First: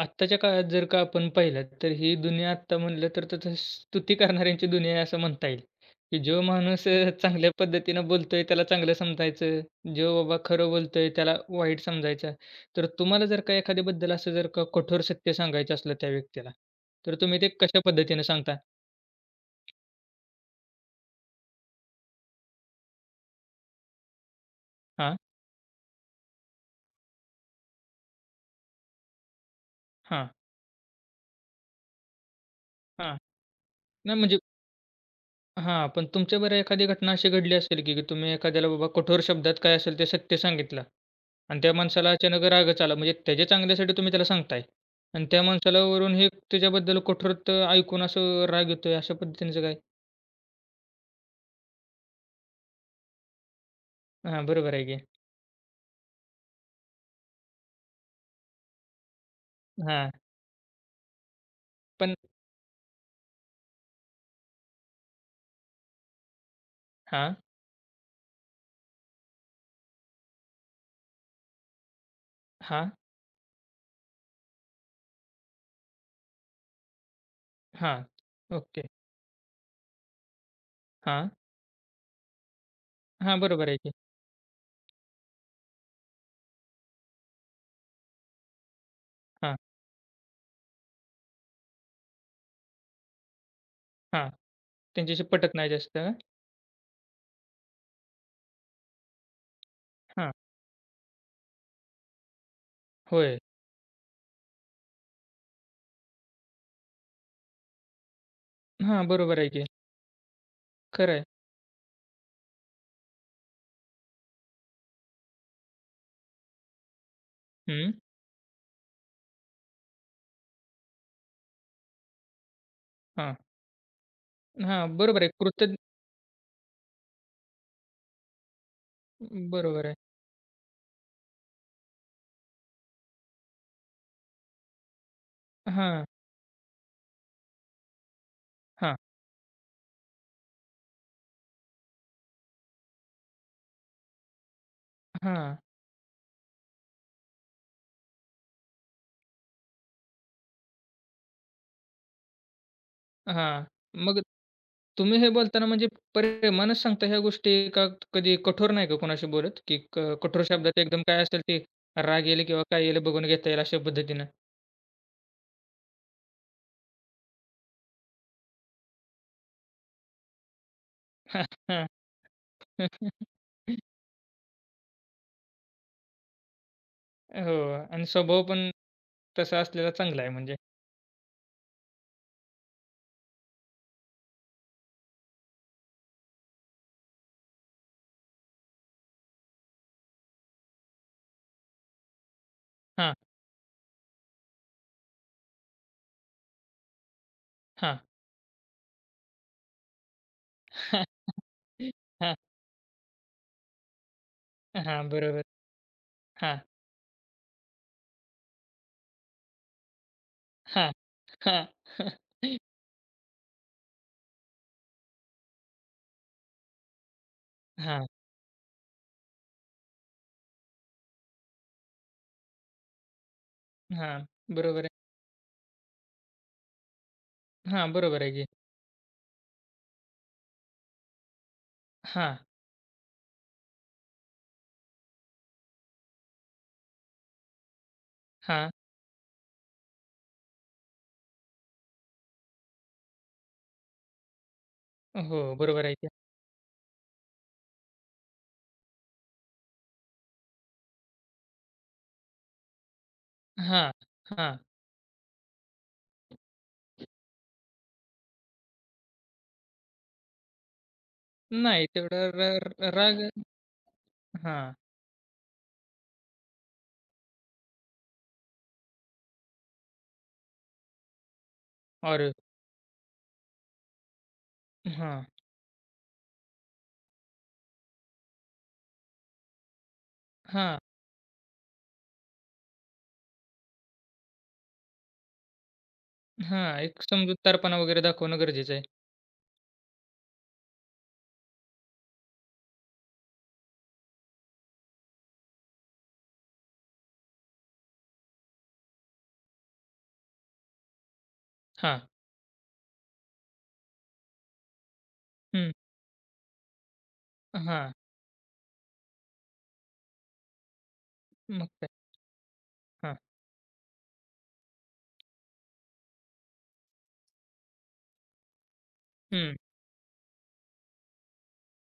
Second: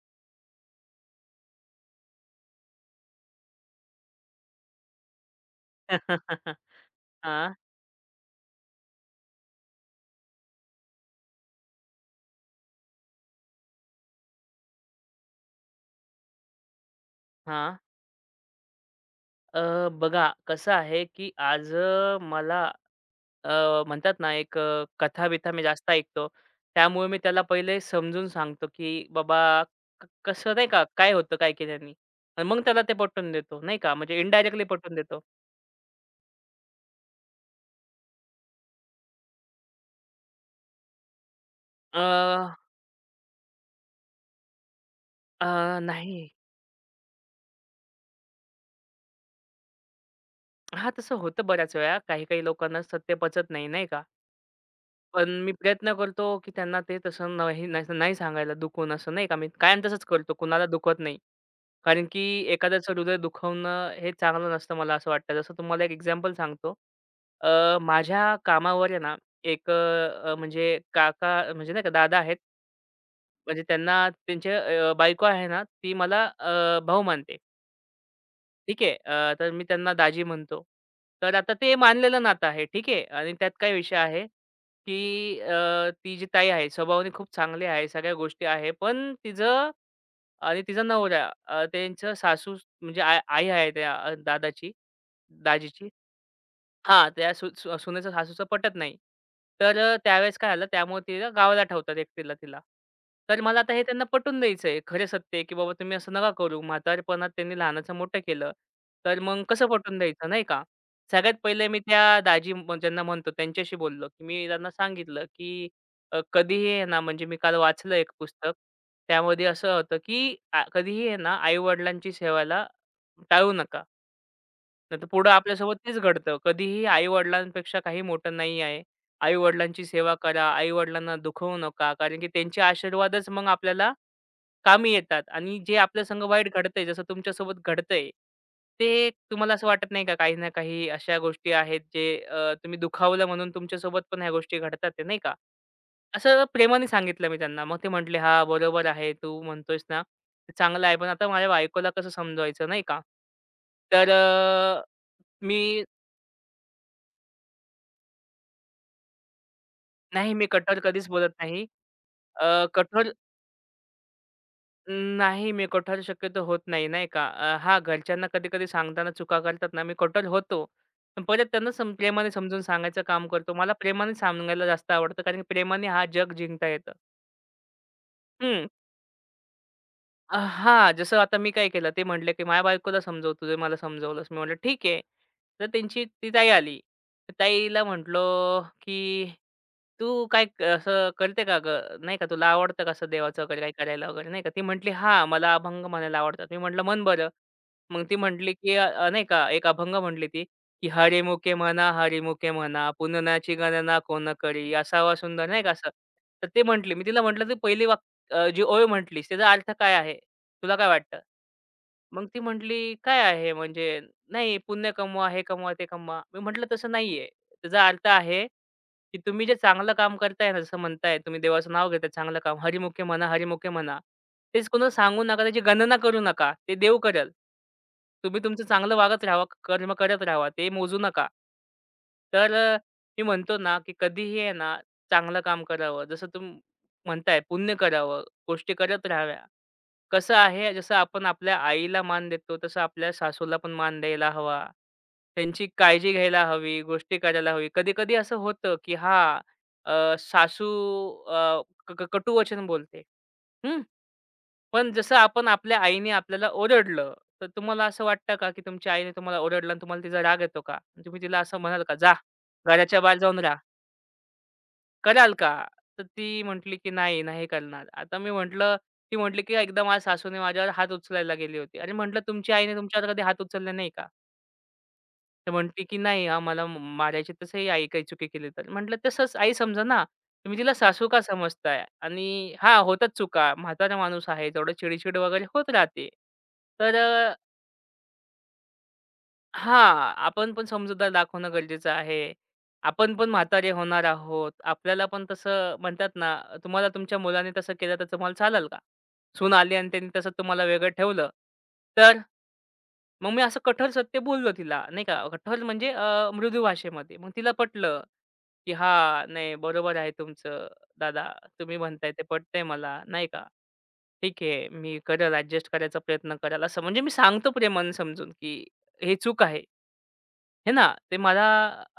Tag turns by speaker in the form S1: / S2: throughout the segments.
S1: आत्ताच्या काळात जर का आपण पाहिलात, तर ही दुनिया आत्ता म्हटलं तर त्याचं स्तुती करणाऱ्यांची दुनिया आहे असं म्हणता येईल, की जो माणूस
S2: हा
S1: चांगल्या पद्धतीनं बोलतोय त्याला चांगलं समजायचं, जो बाबा खरं बोलतोय त्याला वाईट समजायचं. तर तुम्हाला जर का एखाद्याबद्दल असं जर का कठोर सत्य सांगायचं असलं त्या व्यक्तीला, तर तुम्ही ते
S2: हां.
S1: कशा पद्धतीने सांगता?
S2: अ, बघा कसं आहे, की आज मला अ, म्हणतात ना एक
S1: हां,
S2: कथा-बिथा मी जास्त ऐकतो. त्यामुळे मी त्याला पहिले समजून सांगतो, की बाबा
S1: हां,
S2: कसं नाही का, काय होतं काय केल्यानी? आणि मग त्याला ते
S1: हां.
S2: पटवून देतो, नाही का. म्हणजे
S1: नाही म्हणजे
S2: इनडायरेक्टली पटवून देतो.
S1: हां, पण तुमच्याबरोबर एखादी घटना अशी घडली असेल, की की तुम्ही एखाद्याला बाबा कठोर शब्दात काय असेल ते सत्य सांगितलं. आणि त्या
S2: अ,
S1: माणसाला अचानक रागच आला. म्हणजे त्याच्या चांगल्यासाठी तुम्ही त्याला सांगताय आणि त्या
S2: अ,
S1: माणसाला वरून
S2: नाही.
S1: हे त्याच्याबद्दल कठोरत ऐकून असं राग येतोय अशा पद्धतीचं काय?
S2: हां, तसं होतं बऱ्याच वेळा. काही-काही लोकांना सत्य पचत नाही, नाही का.
S1: हां, बरोबर आहे की.
S2: पण मी प्रयत्न करतो, की त्यांना ते तसं नाही नाही नाही सांगायला दुखून असं, नाही का. मी कायम तसंच
S1: हां,
S2: करतो, कुणाला दुखवत नाही. कारण
S1: पण
S2: की एखाद्याचं हृदय दुखवणं हे चांगलं नसतं मला असं वाटतं. जसं तुम्हाला एक एक्झाम्पल सांगतो.
S1: हां,
S2: माझ्या कामावर आहे ना एक म्हणजे काका म्हणजे नाही का दादा आहेत.
S1: हां,
S2: म्हणजे त्यांना त्यांचे बायको आहे ना ती मला भाऊ मानते.
S1: हां.
S2: ठीक
S1: ओके.
S2: आहे. तर मी त्यांना दाजी म्हणतो.
S1: हां,
S2: तर आता ते मानलेलं नातं आहे. ठीक आहे. आणि
S1: हां,
S2: त्यात
S1: बरोबर
S2: काय
S1: आहे की.
S2: विषय आहे, की ती जी ताई आहे स्वभावाने खूप चांगली आहे. सगळ्या गोष्टी आहे. पण
S1: हां,
S2: तिचं आणि तिचा नवरा त्यांचं सासू म्हणजे आई आहे त्या
S1: हां.
S2: दादाची,
S1: त्यांच्याशी पटत नाही
S2: दाजीची.
S1: जास्त.
S2: हां, त्या सु सु सुनेचं सासूचं पटत नाही. तर
S1: हां,
S2: त्यावेळेस काय झालं त्यामुळे तिला गावाला ठेवतात एकटीला तिला.
S1: होय.
S2: तर मला आता हे त्यांना पटवून द्यायचं आहे. खरं सत्य आहे, की बाबा तुम्ही असं नका करू. म्हातारपणात त्यांनी लहानाचं मोठं केलं.
S1: हां,
S2: तर
S1: बरोबर
S2: मग
S1: आहे की.
S2: कसं पटवून द्यायचं नाही का?
S1: खरं आहे.
S2: सगळ्यात पहिले मी त्या ज्यांना म्हणतो त्यांच्याशी बोललो, की मी त्यांना सांगितलं, की कधीही आहे ना म्हणजे मी काल
S1: हं.
S2: वाचलं एक पुस्तक. त्यामध्ये असं होतं, की कधीही आहे ना आई-वडिलांची सेवाला
S1: हां,
S2: टाळू नका.
S1: हां,
S2: नाहीतर
S1: बरोबर
S2: पुढं
S1: आहे.
S2: आपल्यासोबत
S1: कृतज्ञ
S2: तेच घडतं. कधीही आई-वडिलांपेक्षा काही मोठं नाही आहे. आई-वडिलांची
S1: बरोबर आहे.
S2: सेवा करा, आई-वडिलांना दुखवू नका कारण की त्यांचे आशीर्वादच मग आपल्याला कामी येतात आणि जे आपल्या
S1: हां,
S2: संग वाईट घडतंय, जसं तुमच्यासोबत घडतंय,
S1: हां,
S2: ते तुम्हाला असं वाटत नाही का काही ना काही अशा गोष्टी आहेत जे तुम्ही दुखावलं म्हणून तुमच्यासोबत पण ह्या गोष्टी घडतात आहे, नाही का?
S1: हां.
S2: असं प्रेमाने सांगितलं मी त्यांना. मग ते म्हटले, "हां, बरोबर आहे. तू म्हणतोयस ना, ते चांगलं आहे. पण आता माझ्या बायकोला कसं समजवायचं?" नाही का?
S1: हां.
S2: तर
S1: मग तुम्ही हे
S2: मी
S1: बोलताना म्हणजे प्रेमानच सांगता ह्या गोष्टी का कधी कठोर नाही का कोणाशी बोलत? की क
S2: "नाही,
S1: कठोर
S2: मी कठोर
S1: शब्दात एकदम
S2: कधीच
S1: काय
S2: बोलत
S1: असेल ते
S2: नाही.
S1: राग येईल
S2: अ,
S1: किंवा काय येईल
S2: कठोर
S1: बघून घेता येईल अशा पद्धतीनं?
S2: नाही, मी कठोर शक्यतो होत नाही, नाही का. हां, घरच्यांना कधी-कधी सांगताना चुका करतात ना, मी कठोर होतो. पण
S1: हां,
S2: परत त्यांना
S1: हां.
S2: प्रेमाने समजून सांगायचं काम करतो. मला प्रेमाने सांगायला जास्त आवडतं कारण की प्रेमाने हा जग जिंकता येतं.
S1: हो आणि स्वभाव पण तसा असलेला चांगला आहे म्हणजे.
S2: हां, जसं आता मी काय केलं ते म्हटले, की "माझ्या बायकोला समजव, तू मला समजवलंस." मी म्हटलं, "ठीक आहे." तर त्यांची ती ताई आली. तर ताईला म्हटलो, की "तू काय असं करते का गं? नाही का तुला आवडतं का असं
S1: हां,
S2: देवाचं वगैरे काही करायला वगैरे?" नाही का. ती म्हटली, "हां, मला अभंग म्हणायला आवडतात." मी म्हटलं, "म्हण बरं."
S1: हां.
S2: मग ती म्हटली, की अ, अ, नाही का एक अभंग म्हटली ती, की
S1: हां.
S2: "हरिमुखे म्हणा, हरिमुखे म्हणा, पुननाची गणना कोण करी,
S1: हां, हां.
S2: असावा
S1: बरोबर.
S2: सुंदर." नाही का असं. तर
S1: हां,
S2: ते म्हटली. मी तिला म्हटलं, "तू पहिली जी ओळ म्हटलीस त्याचा अर्थ काय आहे?" तुला काय
S1: हां.
S2: वाटतं?
S1: हां.
S2: मग ती म्हटली, "काय आहे म्हणजे नाही पुण्य कमवा, हे कमवा, ते कमवा." मी म्हटलं, "तसं नाहीये. त्याचा अर्थ
S1: हां,
S2: आहे, की तुम्ही जे चांगलं काम करताय ना, जसं म्हणताय तुम्ही देवाचं नाव घेताय चांगलं काम, हरिमुखे म्हणा, हरिमुखे म्हणा.
S1: हां.
S2: तेच
S1: बरोबर
S2: कोणाला
S1: आहे.
S2: सांगू नका, त्याची गणना करू नका. ते देव करेल.
S1: हां, बरोबर आहे
S2: तुम्ही
S1: की.
S2: तुमचं चांगलं वागत राहावा, कर्म करत राहावा. ते मोजू नका."
S1: हां,
S2: तर मी म्हणतो ना, की कधीही आहे ना, चांगलं काम करावं. जसं तुम्ही म्हणताय पुण्य करावं,
S1: हां.
S2: गोष्टी करत राहाव्या. कसं आहे, जसं आपण आपल्या आईला मान देतो, तसं आपल्या सासूला पण मान द्यायला हवा.
S1: हो,
S2: त्यांची
S1: बरोबर आहे की.
S2: काळजी घ्यायला हवी, गोष्टी करायला हवी. कधी-कधी असं होतं, की हां, सासू अ, क क कटुवचन बोलते. हं.
S1: हां, हां.
S2: पण जसं आपण आपल्या आईने आपल्याला ओरडलं, तर तुम्हाला असं वाटतं का, की तुमच्या आईने तुम्हाला ओरडलं आणि तुम्हाला तिचा राग येतो का? तुम्ही तिला असं म्हणाल
S1: नाही
S2: का, "जा,
S1: तेवढा र र
S2: घराच्या बाहेर
S1: राग
S2: जाऊन राहा"?
S1: हां.
S2: कराल का? तर ती म्हटली, की "नाही, नाही करणार." आता मी म्हटलं ती म्हटली, की "एकदा माझ्या सासूने माझ्यावर हात उचलायला गेली होती." अरे म्हटलं,
S1: और
S2: "तुमची आईने तुमच्यावर कधी हात उचलले नाही का?"
S1: हां,
S2: तर म्हटली, की "नाही हां, मला मारायची तसंही आई काही चुकी केली तर." म्हटलं, "तसंच आई समजा ना. तुम्ही तिला
S1: हां,
S2: सासू का समजताय? आणि हां, होतात चुका. म्हातारा माणूस आहे. थोडं चिड वगैरे होत राहते.
S1: हां.
S2: तर
S1: एक समजूतदारपणा वगैरे दाखवणं गरजेचं आहे.
S2: हां, आपण पण समजूतदार दाखवणं गरजेचं आहे. आपण पण म्हातारे होणार आहोत. आपल्याला पण तसं म्हणतात ना, तुम्हाला तुमच्या मुलाने तसं केलं तर तुम्हाला चालेल का? सून आली आणि त्यांनी तसं तुम्हाला वेगळं ठेवलं,
S1: हां,
S2: तर मग मी असं कठोर सत्य बोललो तिला, नाही का. कठोर
S1: हं,
S2: म्हणजे मृदू भाषेमध्ये. मग तिला
S1: हां.
S2: पटलं, की हां, नाही बरोबर आहे तुमचं दादा.
S1: मग
S2: तुम्ही
S1: काय?
S2: म्हणताय ते पटतंय मला,
S1: हां,
S2: नाही का. ठीक आहे. मी करेल ॲडजस्ट करायचा प्रयत्न करेल असं म्हणजे मी सांगतो प्रेमानं समजून, की हे चूक
S1: हं.
S2: आहे. हे ना, ते मला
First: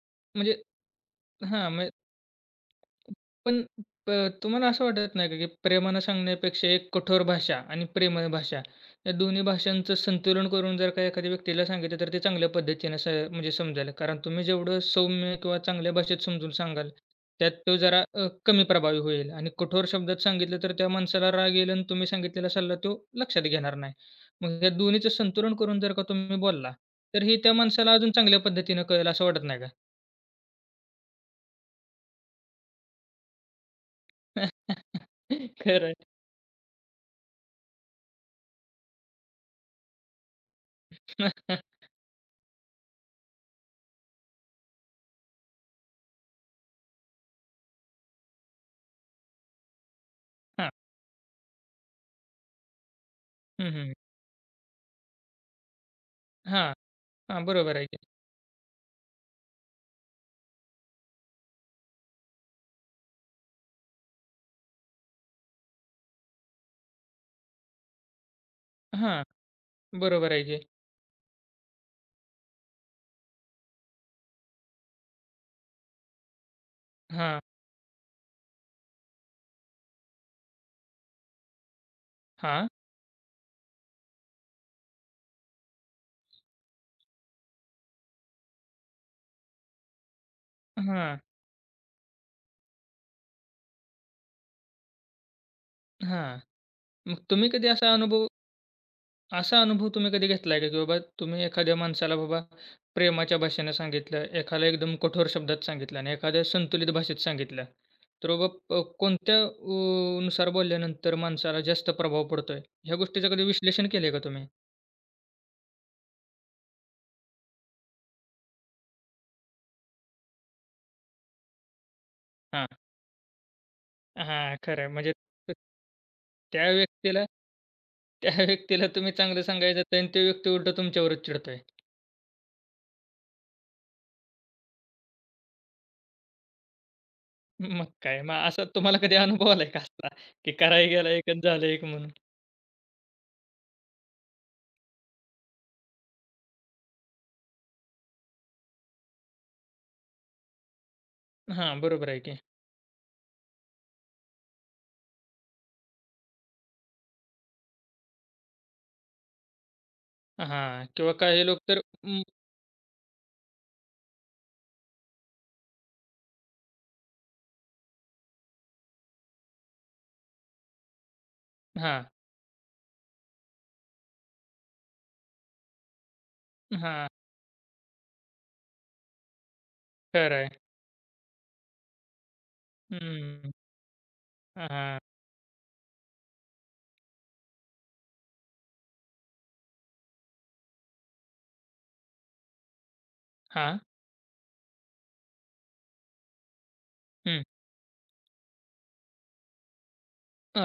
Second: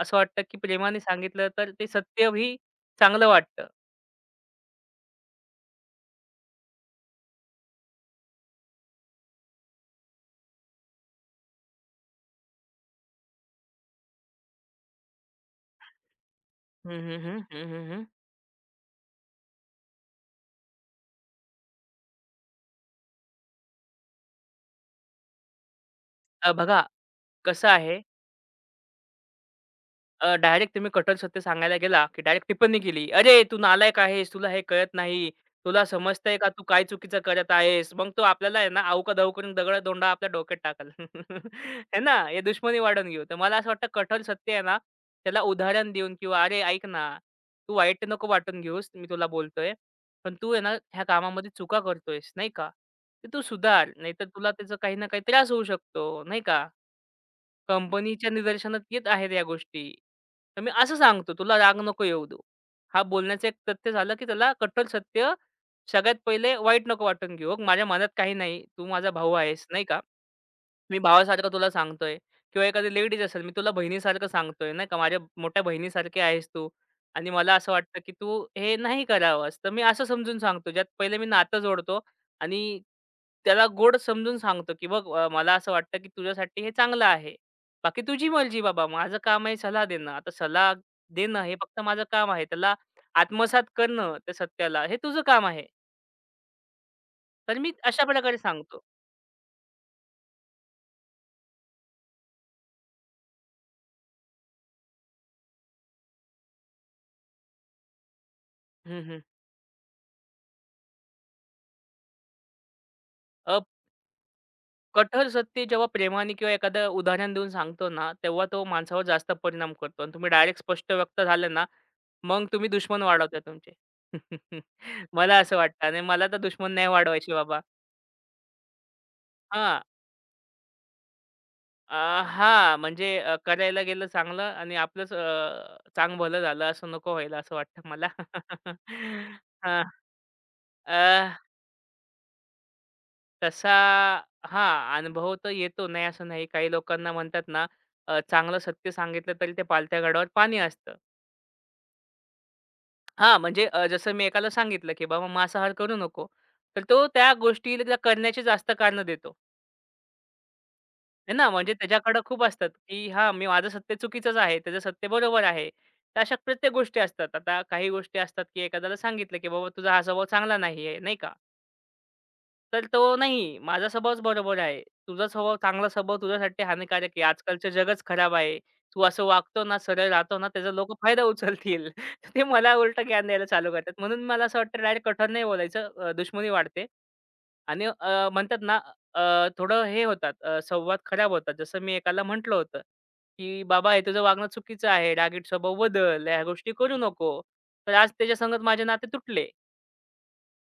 S2: असं वाटतं,
S1: म्हणजे
S2: की प्रेमाने सांगितलं
S1: हां,
S2: तर ते
S1: मग
S2: सत्यही चांगलं
S1: पण
S2: वाटतं.
S1: प तुम्हाला असं वाटत नाही का, की प्रेमानं सांगण्यापेक्षा एक कठोर भाषा आणि प्रेमळ भाषा या दोन्ही भाषांचं संतुलन करून जर का एखाद्या व्यक्तीला सांगितलं तर ते चांगल्या पद्धतीनं म्हणजे समजेल. कारण तुम्ही जेवढं सौम्य किंवा चांगल्या भाषेत समजून सांगाल,
S2: हं, हं, हं.
S1: त्यात
S2: हं,
S1: तो
S2: हं,
S1: जरा
S2: हं.
S1: कमी प्रभावी होईल आणि कठोर शब्दात सांगितलं तर त्या माणसाला राग येईल आणि तुम्ही सांगितलेला सल्ला तो लक्षात घेणार नाही. मग या दोन्हीचं संतुलन करून जर का तुम्ही बोलला,
S2: बघा
S1: तर हे त्या
S2: कसं
S1: माणसाला
S2: आहे,
S1: अजून चांगल्या पद्धतीनं कळेल असं वाटत नाही का?
S2: डायरेक्ट तुम्ही कठोर सत्य सांगायला गेला, की डायरेक्ट टिप्पणी केली. "अरे, तू नालायक आहेस, तुला हे कळत नाही. तुला
S1: खरं आहे.
S2: समजतंय का तू काय चुकीचं करत आहेस?" मग तो आपल्याला आहे ना अवका-दवका करून दगडा-धोंडा आपल्या डोक्यात टाकल. आहे ना, हे दुश्मनी वाढवून घेऊ. तर मला असं वाटतं कठोर सत्य आहे ना, त्याला उदाहरण देऊन किंवा "अरे, ऐक ना, तू वाईट नको वाटून घेऊस. मी तुला बोलतोय. पण तू आहे ना,
S1: हां.
S2: ह्या कामामध्ये चुका करतोयस, नाही का? तर तू
S1: हं,
S2: सुधार.
S1: हं.
S2: नाहीतर तुला त्याचा काही ना काही त्रास होऊ शकतो, नाही का?"
S1: हां, हां, बरोबर आहे की.
S2: कंपनीच्या निदर्शनात येत आहेत या गोष्टी. तर मी असं सांगतो, "तुला राग नको येऊ देऊ." हा बोलण्याचं एक तथ्य झालं, की त्याला कठोर सत्य सगळ्यात पहिले वाईट नको वाटून घेऊ. "बघ माझ्या मनात काही नाही. तू माझा
S1: हां,
S2: भाऊ आहेस." नाही का?
S1: बरोबर आहे की.
S2: मी भावासारखं तुला सांगतोय किंवा एखादी लेडीज असेल, मी तुला बहिणीसारखं सांगतोय, नाही का. माझ्या मोठ्या बहिणीसारखी आहेस तू आणि
S1: हां,
S2: मला असं वाटतं, की तू हे नाही करावंस. तर मी असं समजून सांगतो, ज्यात पहिले मी नातं जोडतो
S1: हां,
S2: आणि त्याला गोड समजून सांगतो, की बघ मला असं वाटतं, की तुझ्यासाठी हे चांगलं आहे. बाकी तुझी मर्जी बाबा. माझं काम आहे सलाह देणं. आता सलाह
S1: हां,
S2: देणं हे फक्त माझं काम आहे. त्याला आत्मसात करणं त्या सत्याला, हे तुझं काम आहे.
S1: हां. मग तुम्ही
S2: तर
S1: कधी
S2: मी
S1: असा
S2: अशा
S1: अनुभव
S2: प्रकारे सांगतो.
S1: असा अनुभव तुम्ही कधी घेतलाय का, की बाबा तुम्ही एखाद्या माणसाला बाबा प्रेमाच्या भाषेनं सांगितलं, एखाद्याला एकदम कठोर शब्दात सांगितलं आणि एखाद्या संतुलित भाषेत सांगितलं. तर बाबा
S2: हं, हं.
S1: कोणत्या नुसार बोलल्यानंतर माणसाला जास्त प्रभाव पडतोय? ह्या गोष्टीचं कधी विश्लेषण केलंय का तुम्ही?
S2: कठोर सत्य जेव्हा प्रेमाने किंवा एखादं उदाहरण देऊन सांगतो ना, तेव्हा तो माणसावर जास्त परिणाम करतो आणि तुम्ही डायरेक्ट स्पष्ट व्यक्त झाले ना, मग
S1: हां.
S2: तुम्ही दुश्मन वाढवताय तुमचे.
S1: हां, खरं आहे. म्हणजे
S2: मला
S1: त
S2: असं वाटतं आणि मला तर
S1: त्या
S2: दुश्मन नाही
S1: व्यक्तीला
S2: वाढवायचे बाबा.
S1: त्या व्यक्तीला तुम्ही चांगलं
S2: हां.
S1: सांगायचं आणि तो व्यक्ती उलटा तुमच्यावरच चिडतोय.
S2: अ, हां, म्हणजे करायला गेलं चांगलं आणि आपलंच चांगभलं झालं असं नको व्हायला असं
S1: मग
S2: वाटतं मला.
S1: काय? मग असा तुम्हाला कधी अनुभव आलाय का
S2: हां.
S1: असा, की कराय गेला एक आणि झालं एक म्हणून?
S2: तसा हां, अनुभव तर येतो, नाही असं नाही. काही लोकांना म्हणतात ना, चांगलं सत्य सांगितलं तरी त्या पालथ्या गडावर पाणी असतं.
S1: हां, बरोबर आहे की.
S2: हां, म्हणजे जसं मी एकाला सांगितलं, की "बाबा मांसाहार करू नको." तर तो त्या गोष्टीला करण्याची जास्त कारणं देतो.
S1: हां, किंवा
S2: आहे
S1: काही
S2: ना,
S1: लोक
S2: म्हणजे
S1: तर
S2: त्याच्याकडं खूप असतात, की हां, मी माझं सत्य चुकीचंच आहे, त्याचं सत्य बरोबर आहे. तर अशा प्रत्येक गोष्टी असतात. आता काही गोष्टी असतात, की एखाद्याला सांगितलं, की "बाबा तुझा हा स्वभाव चांगला नाही आहे." नाही का?
S1: हां,
S2: तर तो नाही, माझा स्वभावच बरोबर आहे. तुझा स्वभाव चांगला स्वभाव तुझ्यासाठी
S1: हां,
S2: हानिकारक आहे. आजकालचं जगच खराब आहे. तू असं वागतो ना, सरळ
S1: खरं
S2: राहतो ना,
S1: आहे.
S2: त्याचा लोकं फायदा उचलतील. ते मला उलटं ज्ञान द्यायला
S1: हं,
S2: चालू करतात. म्हणून मला असं वाटतं
S1: हां,
S2: डायरेक्ट कठोर नाही बोलायचं. दुश्मनी वाढते आणि म्हणतात ना अ, थोडं हे होतात संवाद खराब होतात. जसं मी एकाला म्हटलं होतं, की
S1: हां,
S2: "बाबा हे तुझं वागणं चुकीचं आहे. रागीट स्वभाव बदल. ह्या गोष्टी करू नको."
S1: हं.
S2: तर आज त्याच्यासंगत माझे नाते तुटले.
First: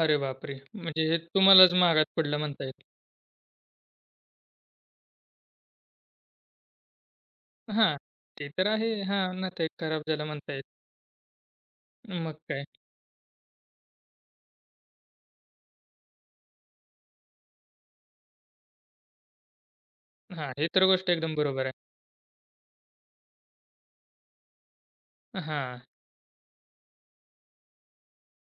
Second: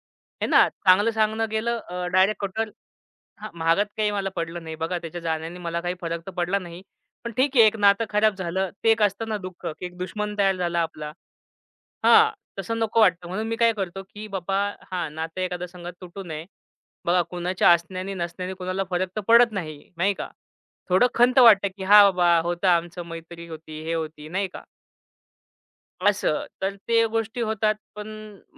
S1: अरे
S2: हे
S1: बापरे!
S2: ना,
S1: म्हणजे
S2: चांगलं
S1: हे
S2: सांगणं
S1: तुम्हालाच
S2: गेलं
S1: महागात पडलं
S2: डायरेक्ट
S1: म्हणता
S2: कठोर
S1: येईल.
S2: हां, महागात काही मला पडलं नाही. बघा त्याच्या जाण्याने मला काही फरक तर पडला नाही. पण ठीक आहे एक
S1: हां,
S2: नातं खराब
S1: ते तर
S2: झालं. ते
S1: आहे.
S2: एक
S1: हां,
S2: असतं ना दुःख,
S1: नातं
S2: की एक
S1: खराब झालं
S2: दुश्मन
S1: म्हणता
S2: तयार
S1: येईल.
S2: झाला आपला. हां,
S1: मग काय?
S2: तसं नको वाटतं. म्हणून मी काय करतो, की बाबा हां, नातं एखाद्या संगत तुटू नये. बघा कुणाच्या असण्याने नसण्याने कुणाला फरक तर पडत नाही, नाही का?
S1: हां, हे तर
S2: थोडं
S1: गोष्ट एकदम
S2: खंत
S1: बरोबर
S2: वाटतं,
S1: आहे.
S2: की हां, बाबा होतं आमचं मैत्री होती, हे होती, नाही का?
S1: हां.
S2: असं. तर ते गोष्टी होतात. पण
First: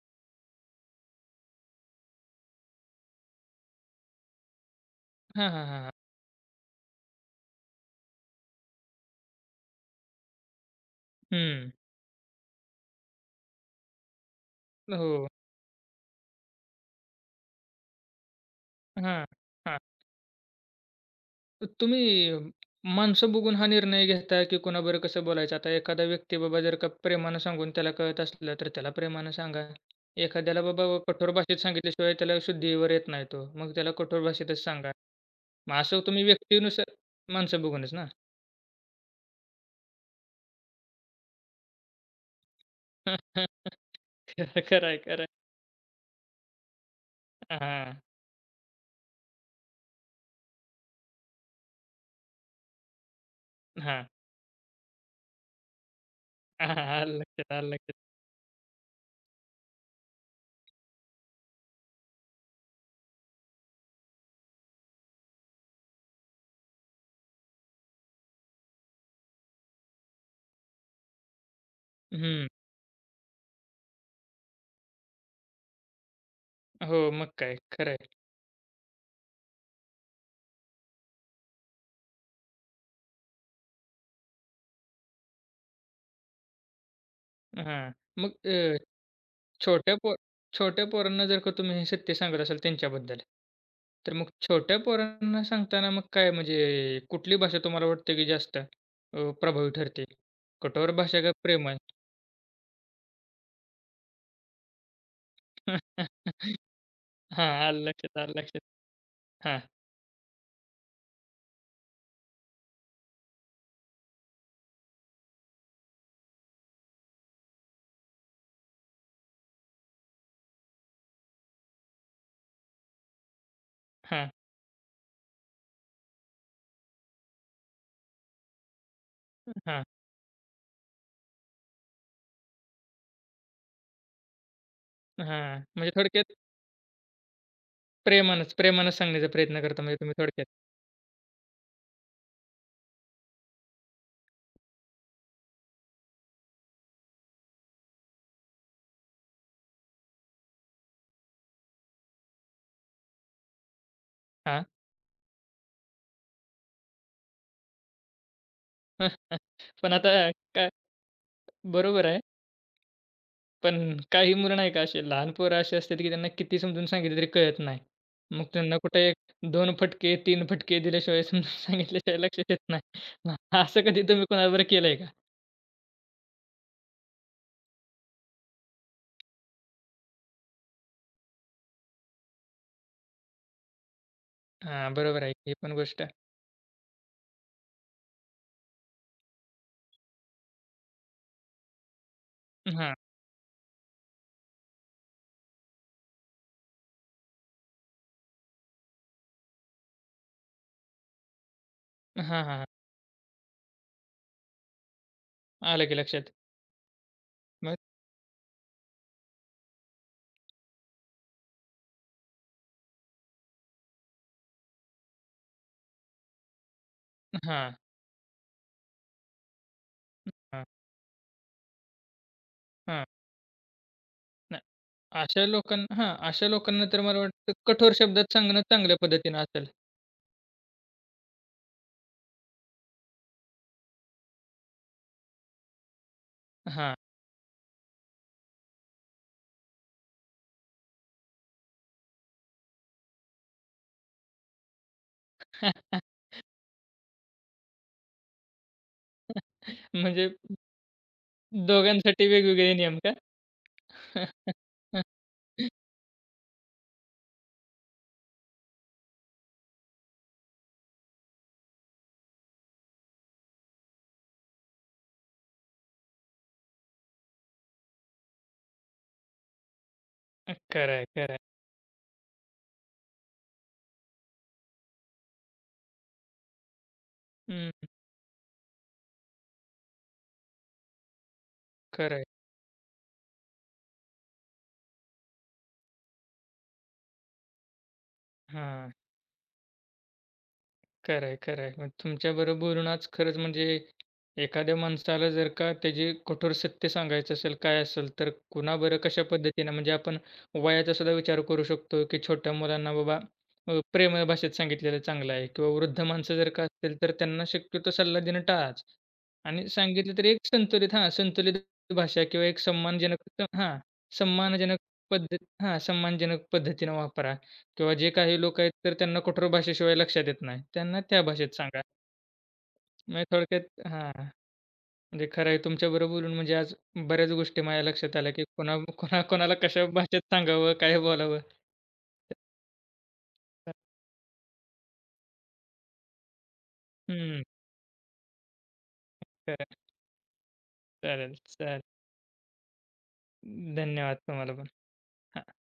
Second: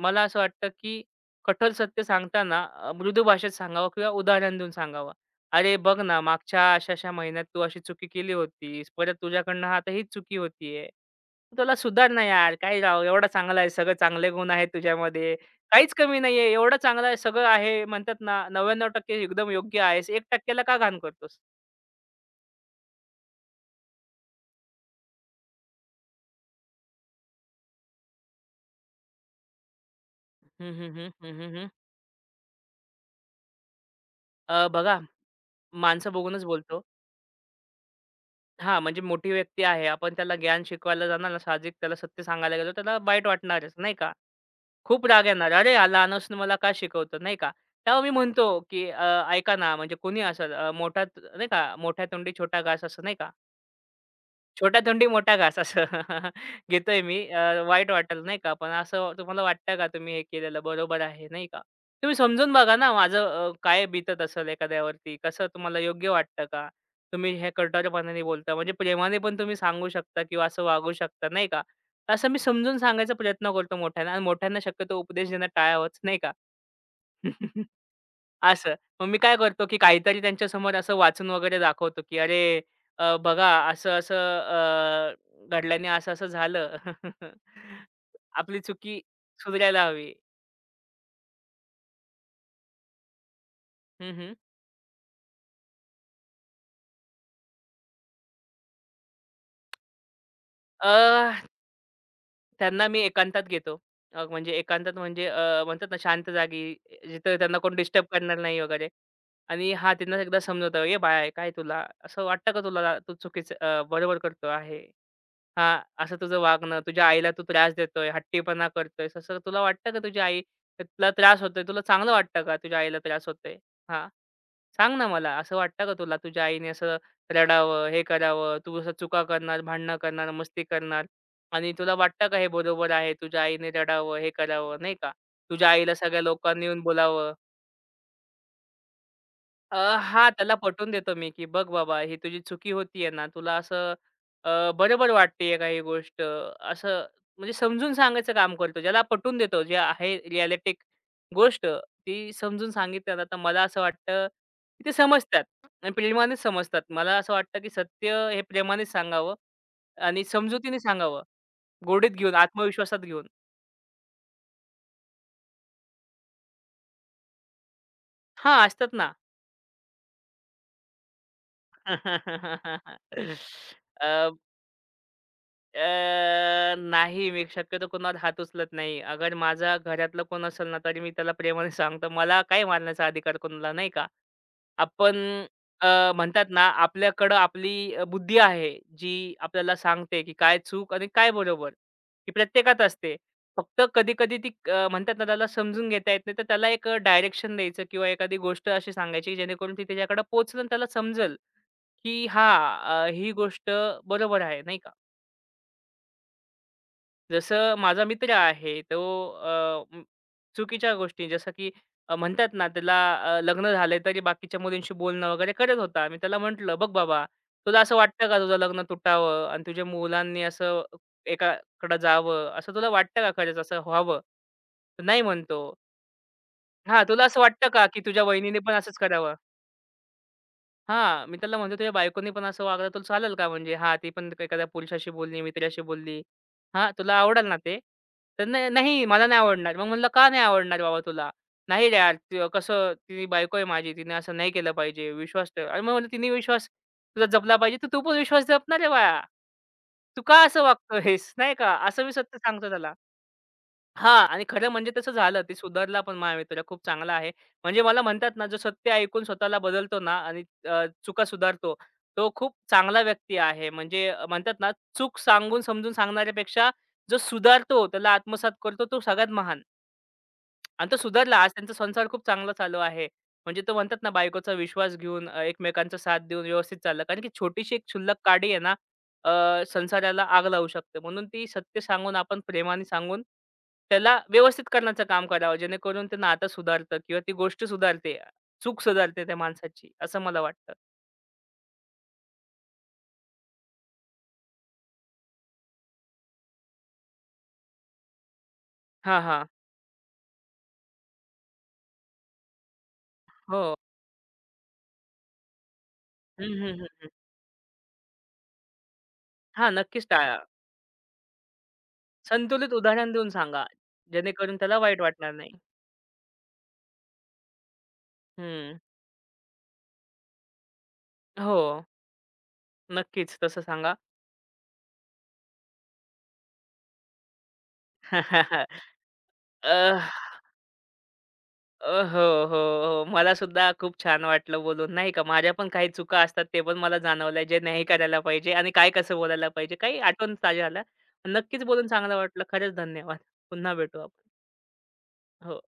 S2: मला असं वाटतं, की कठोर सत्य सांगताना मृदू भाषेत सांगावं किंवा उदाहरण देऊन सांगावं.
S1: हां, हां,
S2: "अरे
S1: हां, हां.
S2: बघ ना, मागच्या अशा-अशा महिन्यात तू अशी चुकी केली होतीस. परत तुझ्याकडनं आता ही चुकी होतीये.
S1: हं.
S2: तुला सुधार ना यार. काय राव एवढा चांगला आहे. सगळे चांगले गुण आहेत
S1: हो.
S2: तुझ्यामध्ये. काहीच कमी नाहीये. एवढा चांगला आहे. सगळं आहे." म्हणतात ना, "99%
S1: हां,
S2: एकदम
S1: हां.
S2: योग्य आहेस. 1% ला का घाण करतोस?"
S1: तर तुम्ही माणसं बघून हा निर्णय घेता, की कोणाबरोबर कसं बोलायचं? आता एखादा व्यक्ती बाबा जर का प्रेमानं सांगून त्याला कळत असलं, तर त्याला प्रेमानं सांगा. एखाद्याला
S2: हं, हं,
S1: बाबा
S2: हं.
S1: कठोर
S2: हं,
S1: भाषेत
S2: हं,
S1: सांगितल्याशिवाय त्याला शुद्धीवर येत नाही तो. मग त्याला कठोर भाषेतच सांगा.
S2: बघा
S1: मग असं
S2: माणसं
S1: तुम्ही
S2: बघूनच बोलतो.
S1: व्यक्तीनुसार माणसं बघूनच ना?
S2: हां, म्हणजे मोठी व्यक्ती आहे. आपण त्याला ज्ञान शिकवायला जाणार ना, साहजिक त्याला सत्य सांगायला गेलो, त्याला वाईट वाटणारच, नाही का?
S1: खरं, खरं आहे,
S2: खूप
S1: खरं
S2: राग
S1: आहे.
S2: येणार, "अरे, हा लहान असून मला का शिकवतो?" नाही का?
S1: हां,
S2: तेव्हा मी म्हणतो, की ऐका ना, म्हणजे कोणी असेल मोठा नाही का, मोठ्या तोंडी छोटा घास" असं नाही का?
S1: हां.
S2: छोटा तोंडी मोठा घास असं
S1: हां, हां.
S2: घेतोय
S1: आलं
S2: मी.
S1: लक्षात, आलं
S2: वाईट
S1: लक्षात.
S2: वाटेल नाही का? पण असं तुम्हाला वाटतं का तुम्ही हे केलेलं बरोबर आहे, नाही का? तुम्ही समजून बघा ना माझं काय बीतत असेल एखाद्यावरती. कसं तुम्हाला योग्य वाटतं का? तुम्ही हे कठोरपणाने बोलता म्हणजे प्रेमाने पण तुम्ही सांगू शकता किंवा असं वागू शकता, नाही का? असं मी
S1: हं.
S2: समजून सांगायचा प्रयत्न करतो मोठ्यांना आणि मोठ्यांना शक्यतो उपदेश देणं टाळावंच, नाही का?
S1: हो, मग काय. खरं आहे.
S2: असं. मग मी काय करतो, की काहीतरी त्यांच्यासमोर असं वाचून वगैरे दाखवतो, की "अरे, बघा असं-असं घडल्याने असं-असं झालं."
S1: हां. मग
S2: आपली चुकी सुधारायला
S1: छोट्या
S2: हवी.
S1: पो छोट्या पोरांना जर का तुम्ही हे सत्य सांगत असाल त्यांच्याबद्दल, तर
S2: हं,
S1: मग
S2: हं.
S1: छोट्या पोरांना सांगताना मग काय म्हणजे कुठली भाषा तुम्हाला वाटते की जास्त प्रभावी ठरते?
S2: अ,
S1: कठोर भाषा का प्रेमळ?
S2: त्यांना मी एकांतात घेतो. म्हणजे एकांतात म्हणजे म्हणतात ना शांत जागी, जिथं
S1: हां,
S2: त्यांना कोण
S1: आलं
S2: डिस्टर्ब
S1: लक्षात, आलं
S2: करणार नाही
S1: लक्षात.
S2: वगैरे.
S1: हां,
S2: आणि हां, त्यांना एकदा समजवतो, "ए बाळा, काय तुला असं वाटतं का तुला तू चुकीचं बरोबर करतो आहे?" हां, असं तुझं वागणं, तुझ्या आईला तू त्रास देतोय, हट्टीपणा करतोयस, असं तुला वाटतं का तुझी आई तुला त्रास होतोय? तुला चांगलं वाटतं का तुझ्या आईला त्रास होतोय? हां,
S1: हां,
S2: सांग ना मला. असं वाटतं का तुला तुझ्या आईने असं रडावं, हे करावं, तू असं चुका करणार,
S1: हां,
S2: भांडणं करणार, मस्ती करणार आणि तुला वाटतं का हे बरोबर आहे? तुझ्या आईने रडावं, हे करावं, नाही का?
S1: हां.
S2: तुझ्या
S1: म्हणजे
S2: आईला सगळ्या
S1: थोडक्यात
S2: लोकांनी येऊन बोलावं.
S1: प्रेमानंच, प्रेमानं सांगण्याचा प्रयत्न करता म्हणजे तुम्ही
S2: हां,
S1: थोडक्यात.
S2: त्याला पटवून देतो मी, की "बघ बाबा ही तुझी चुकी होतीये ना, तुला असं बरोबर वाटतेय का ही गोष्ट?" असं म्हणजे समजून सांगायचं काम करतो. ज्याला पटवून देतो, जे आहे रिअलिस्टिक गोष्ट ती समजून सांगितली ना, तर मला असं वाटतं,
S1: हां.
S2: की ते समजतात आणि प्रेमानेच समजतात. मला असं वाटतं, की सत्य हे प्रेमानेच सांगावं
S1: पण आता
S2: आणि
S1: काय
S2: समजुतीने सांगावं.
S1: बरोबर
S2: गोडीत
S1: आहे.
S2: घेऊन, आत्मविश्वासात घेऊन.
S1: पण काही मुलं नाही का असे लहान पोरं अशी असतात, की त्यांना किती समजून सांगितलं तरी कळत नाही. मग
S2: हां,
S1: त्यांना
S2: असतात
S1: कुठे
S2: ना.
S1: एक दोन फटके, तीन फटके दिल्याशिवाय समजून सांगितल्याशिवाय लक्षात येत नाही. मग असं कधी तुम्ही
S2: अ,
S1: कोणाबरोबर केलंय का?
S2: अ, नाही मी शक्यतो कोणावर हात उचलत नाही. अगर माझा घरातलं कोण असेल ना, तरी मी त्याला प्रेमाने सांगतो. मला काय मारण्याचा अधिकार कोणाला नाही का?
S1: हां,
S2: आपण
S1: बरोबर आहे. ही पण
S2: अ,
S1: गोष्ट.
S2: म्हणतात ना, आपल्याकडं आपली बुद्धी आहे, जी आपल्याला सांगते, की काय चूक आणि काय बरोबर, ही प्रत्येकात
S1: हां.
S2: असते. फक्त कधी-कधी ती म्हणतात ना, त्याला समजून घेता येत नाही, तर त्याला एक डायरेक्शन द्यायचं किंवा एखादी गोष्ट अशी सांगायची, जेणेकरून ती त्याच्याकडे पोहोचलं आणि त्याला समजेल,
S1: हां,
S2: की
S1: हां, हां.
S2: हां, ही गोष्ट बरोबर आहे, नाही का?
S1: आलं की लक्षात.
S2: जसं
S1: मग
S2: माझा मित्र आहे तो अ, म, चुकीच्या गोष्टी जसं की म्हणतात ना त्याला लग्न झालंय तरी बाकीच्या मुलींशी बोलणं वगैरे करत होता. मी त्याला म्हटलं, "बघ बाबा,
S1: हां,
S2: तुला असं वाटतं का तुझं लग्न तुटावं आणि तुझ्या मुलांनी
S1: हां,
S2: असं एकाकडं जावं, असं तुला
S1: हां.
S2: वाटतं का खरंच असं व्हावं?"
S1: नाही
S2: तर "नाही"
S1: अशा
S2: म्हणतो.
S1: लोकांना हां, अशा लोकांना तर
S2: "हां,
S1: मला
S2: तुला असं
S1: वाटतं
S2: वाटतं का
S1: कठोर
S2: की तुझ्या
S1: शब्दात
S2: वहिनीने
S1: सांगणं
S2: पण असंच
S1: चांगल्या
S2: करावं?"
S1: पद्धतीनं असेल.
S2: हां, मी त्याला म्हणतो, "तुझ्या बायकोनी पण असं वागलं तर चालेल का?" म्हणजे हां, ती पण एखाद्या पुरुषाशी बोलली, मित्राशी बोलली. "हां,
S1: हां.
S2: तुला आवडेल ना ते?" तर "नाही, नाही मला नाही आवडणार." मग म्हणलं, "का नाही आवडणार बाबा तुला?" "नाही रे यार, त कसं ती बायको आहे माझी, तिने असं नाही केलं पाहिजे, विश्वास ठेव." अरे, मग म्हणलं, "तिने विश्वास तुझा जपला पाहिजे, तर तू पण विश्वास जप ना रे तू
S1: म्हणजे
S2: का असं वागतोयस?" नाही का, असं मी
S1: दोघांसाठी
S2: सत्य सांगतो
S1: वेगवेगळे
S2: त्याला.
S1: नियम का?
S2: हां. आणि खरं म्हणजे तसं झालं. ते सुधारला पण माझा मित्र खूप चांगला आहे. म्हणजे मला म्हणतात ना, जो सत्य ऐकून स्वतःला बदलतो ना आणि चुका सुधारतो, तो खूप चांगला व्यक्ती आहे. म्हणजे म्हणतात ना, चूक सांगून समजून सांगणाऱ्यापेक्षा जो सुधारतो, त्याला आत्मसात करतो, तो सगळ्यात महान. आणि
S1: खरं
S2: तो
S1: आहे, खरं
S2: सुधारला.
S1: आहे.
S2: आज त्यांचा संसार खूप चांगला चालू आहे. म्हणजे तो म्हणतात ना, बायकोचा विश्वास घेऊन एकमेकांचा साथ देऊन व्यवस्थित चाललं. कारण की
S1: हं,
S2: छोटीशी एक क्षुल्लक काडी आहे ना, संसाराला आग लावू शकते. म्हणून ती सत्य
S1: खरं
S2: सांगून,
S1: आहे.
S2: आपण प्रेमाने सांगून, त्याला व्यवस्थित करण्याचं काम करावं. जेणेकरून ते नातं सुधारतं किंवा ती गोष्ट सुधारते. चूक
S1: हां.
S2: सुधारते त्या माणसाची, असं मला वाटतं.
S1: खरं आहे, खरं आहे. मग तुमच्याबरोबर बोलून आज खरंच म्हणजे एखाद्या माणसाला जर का त्याची कठोर सत्य सांगायचं असेल, काय असेल, तर कुणा बरं
S2: हां,
S1: कशा
S2: हां.
S1: पद्धतीनं म्हणजे आपण वयाचा सुद्धा विचार करू शकतो, की छोट्या मुलांना बाबा
S2: हो.
S1: प्रेम भाषेत सांगितलेलं चांगलं आहे किंवा वृद्ध माणसं
S2: हं,
S1: जर का
S2: हं, हं,
S1: असतील,
S2: हं.
S1: तर त्यांना शक्यतो सल्ला देणं टाळाच. आणि
S2: हां, नक्कीच
S1: सांगितलं तरी
S2: टाळा.
S1: एक संतुलित हां, संतुलित भाषा किंवा एक
S2: संतुलित उदाहरण देऊन
S1: सन्मानजनक
S2: सांगा.
S1: हां,
S2: जेणेकरून त्याला
S1: सन्मानजनक
S2: वाईट वाटणार
S1: पद्धत
S2: नाही.
S1: हां, सन्मानजनक पद्धतीनं वापरा. किंवा जे काही लोकं आहेत,
S2: हं.
S1: तर त्यांना कठोर भाषेशिवाय लक्षात येत नाही. त्यांना त्या भाषेत
S2: हो.
S1: सांगा. म्हणजे
S2: नक्कीच तसं
S1: थोडक्यात
S2: सांगा.
S1: हां, म्हणजे खरं आहे तुमच्याबरोबर बोलून म्हणजे आज बऱ्याच गोष्टी माझ्या लक्षात आल्या, की कोणा कोणा कोणाला कशा
S2: अ,
S1: भाषेत सांगावं, काय बोलावं.
S2: हो, हो, हो. मला सुद्धा खूप छान वाटलं बोलून, नाही का. माझ्या पण काही चुका असतात, ते पण मला
S1: हं,
S2: जाणवलंय, जे नाही करायला पाहिजे आणि काय कसं बोलायला
S1: खरं
S2: पाहिजे.
S1: आहे.
S2: काही आठवण ताज्या आल्या.
S1: चालेल,
S2: नक्कीच
S1: चालेल.
S2: बोलून चांगलं वाटलं. खरंच धन्यवाद. पुन्हा भेटू
S1: धन्यवाद
S2: आपण.
S1: तुम्हाला पण.
S2: हो.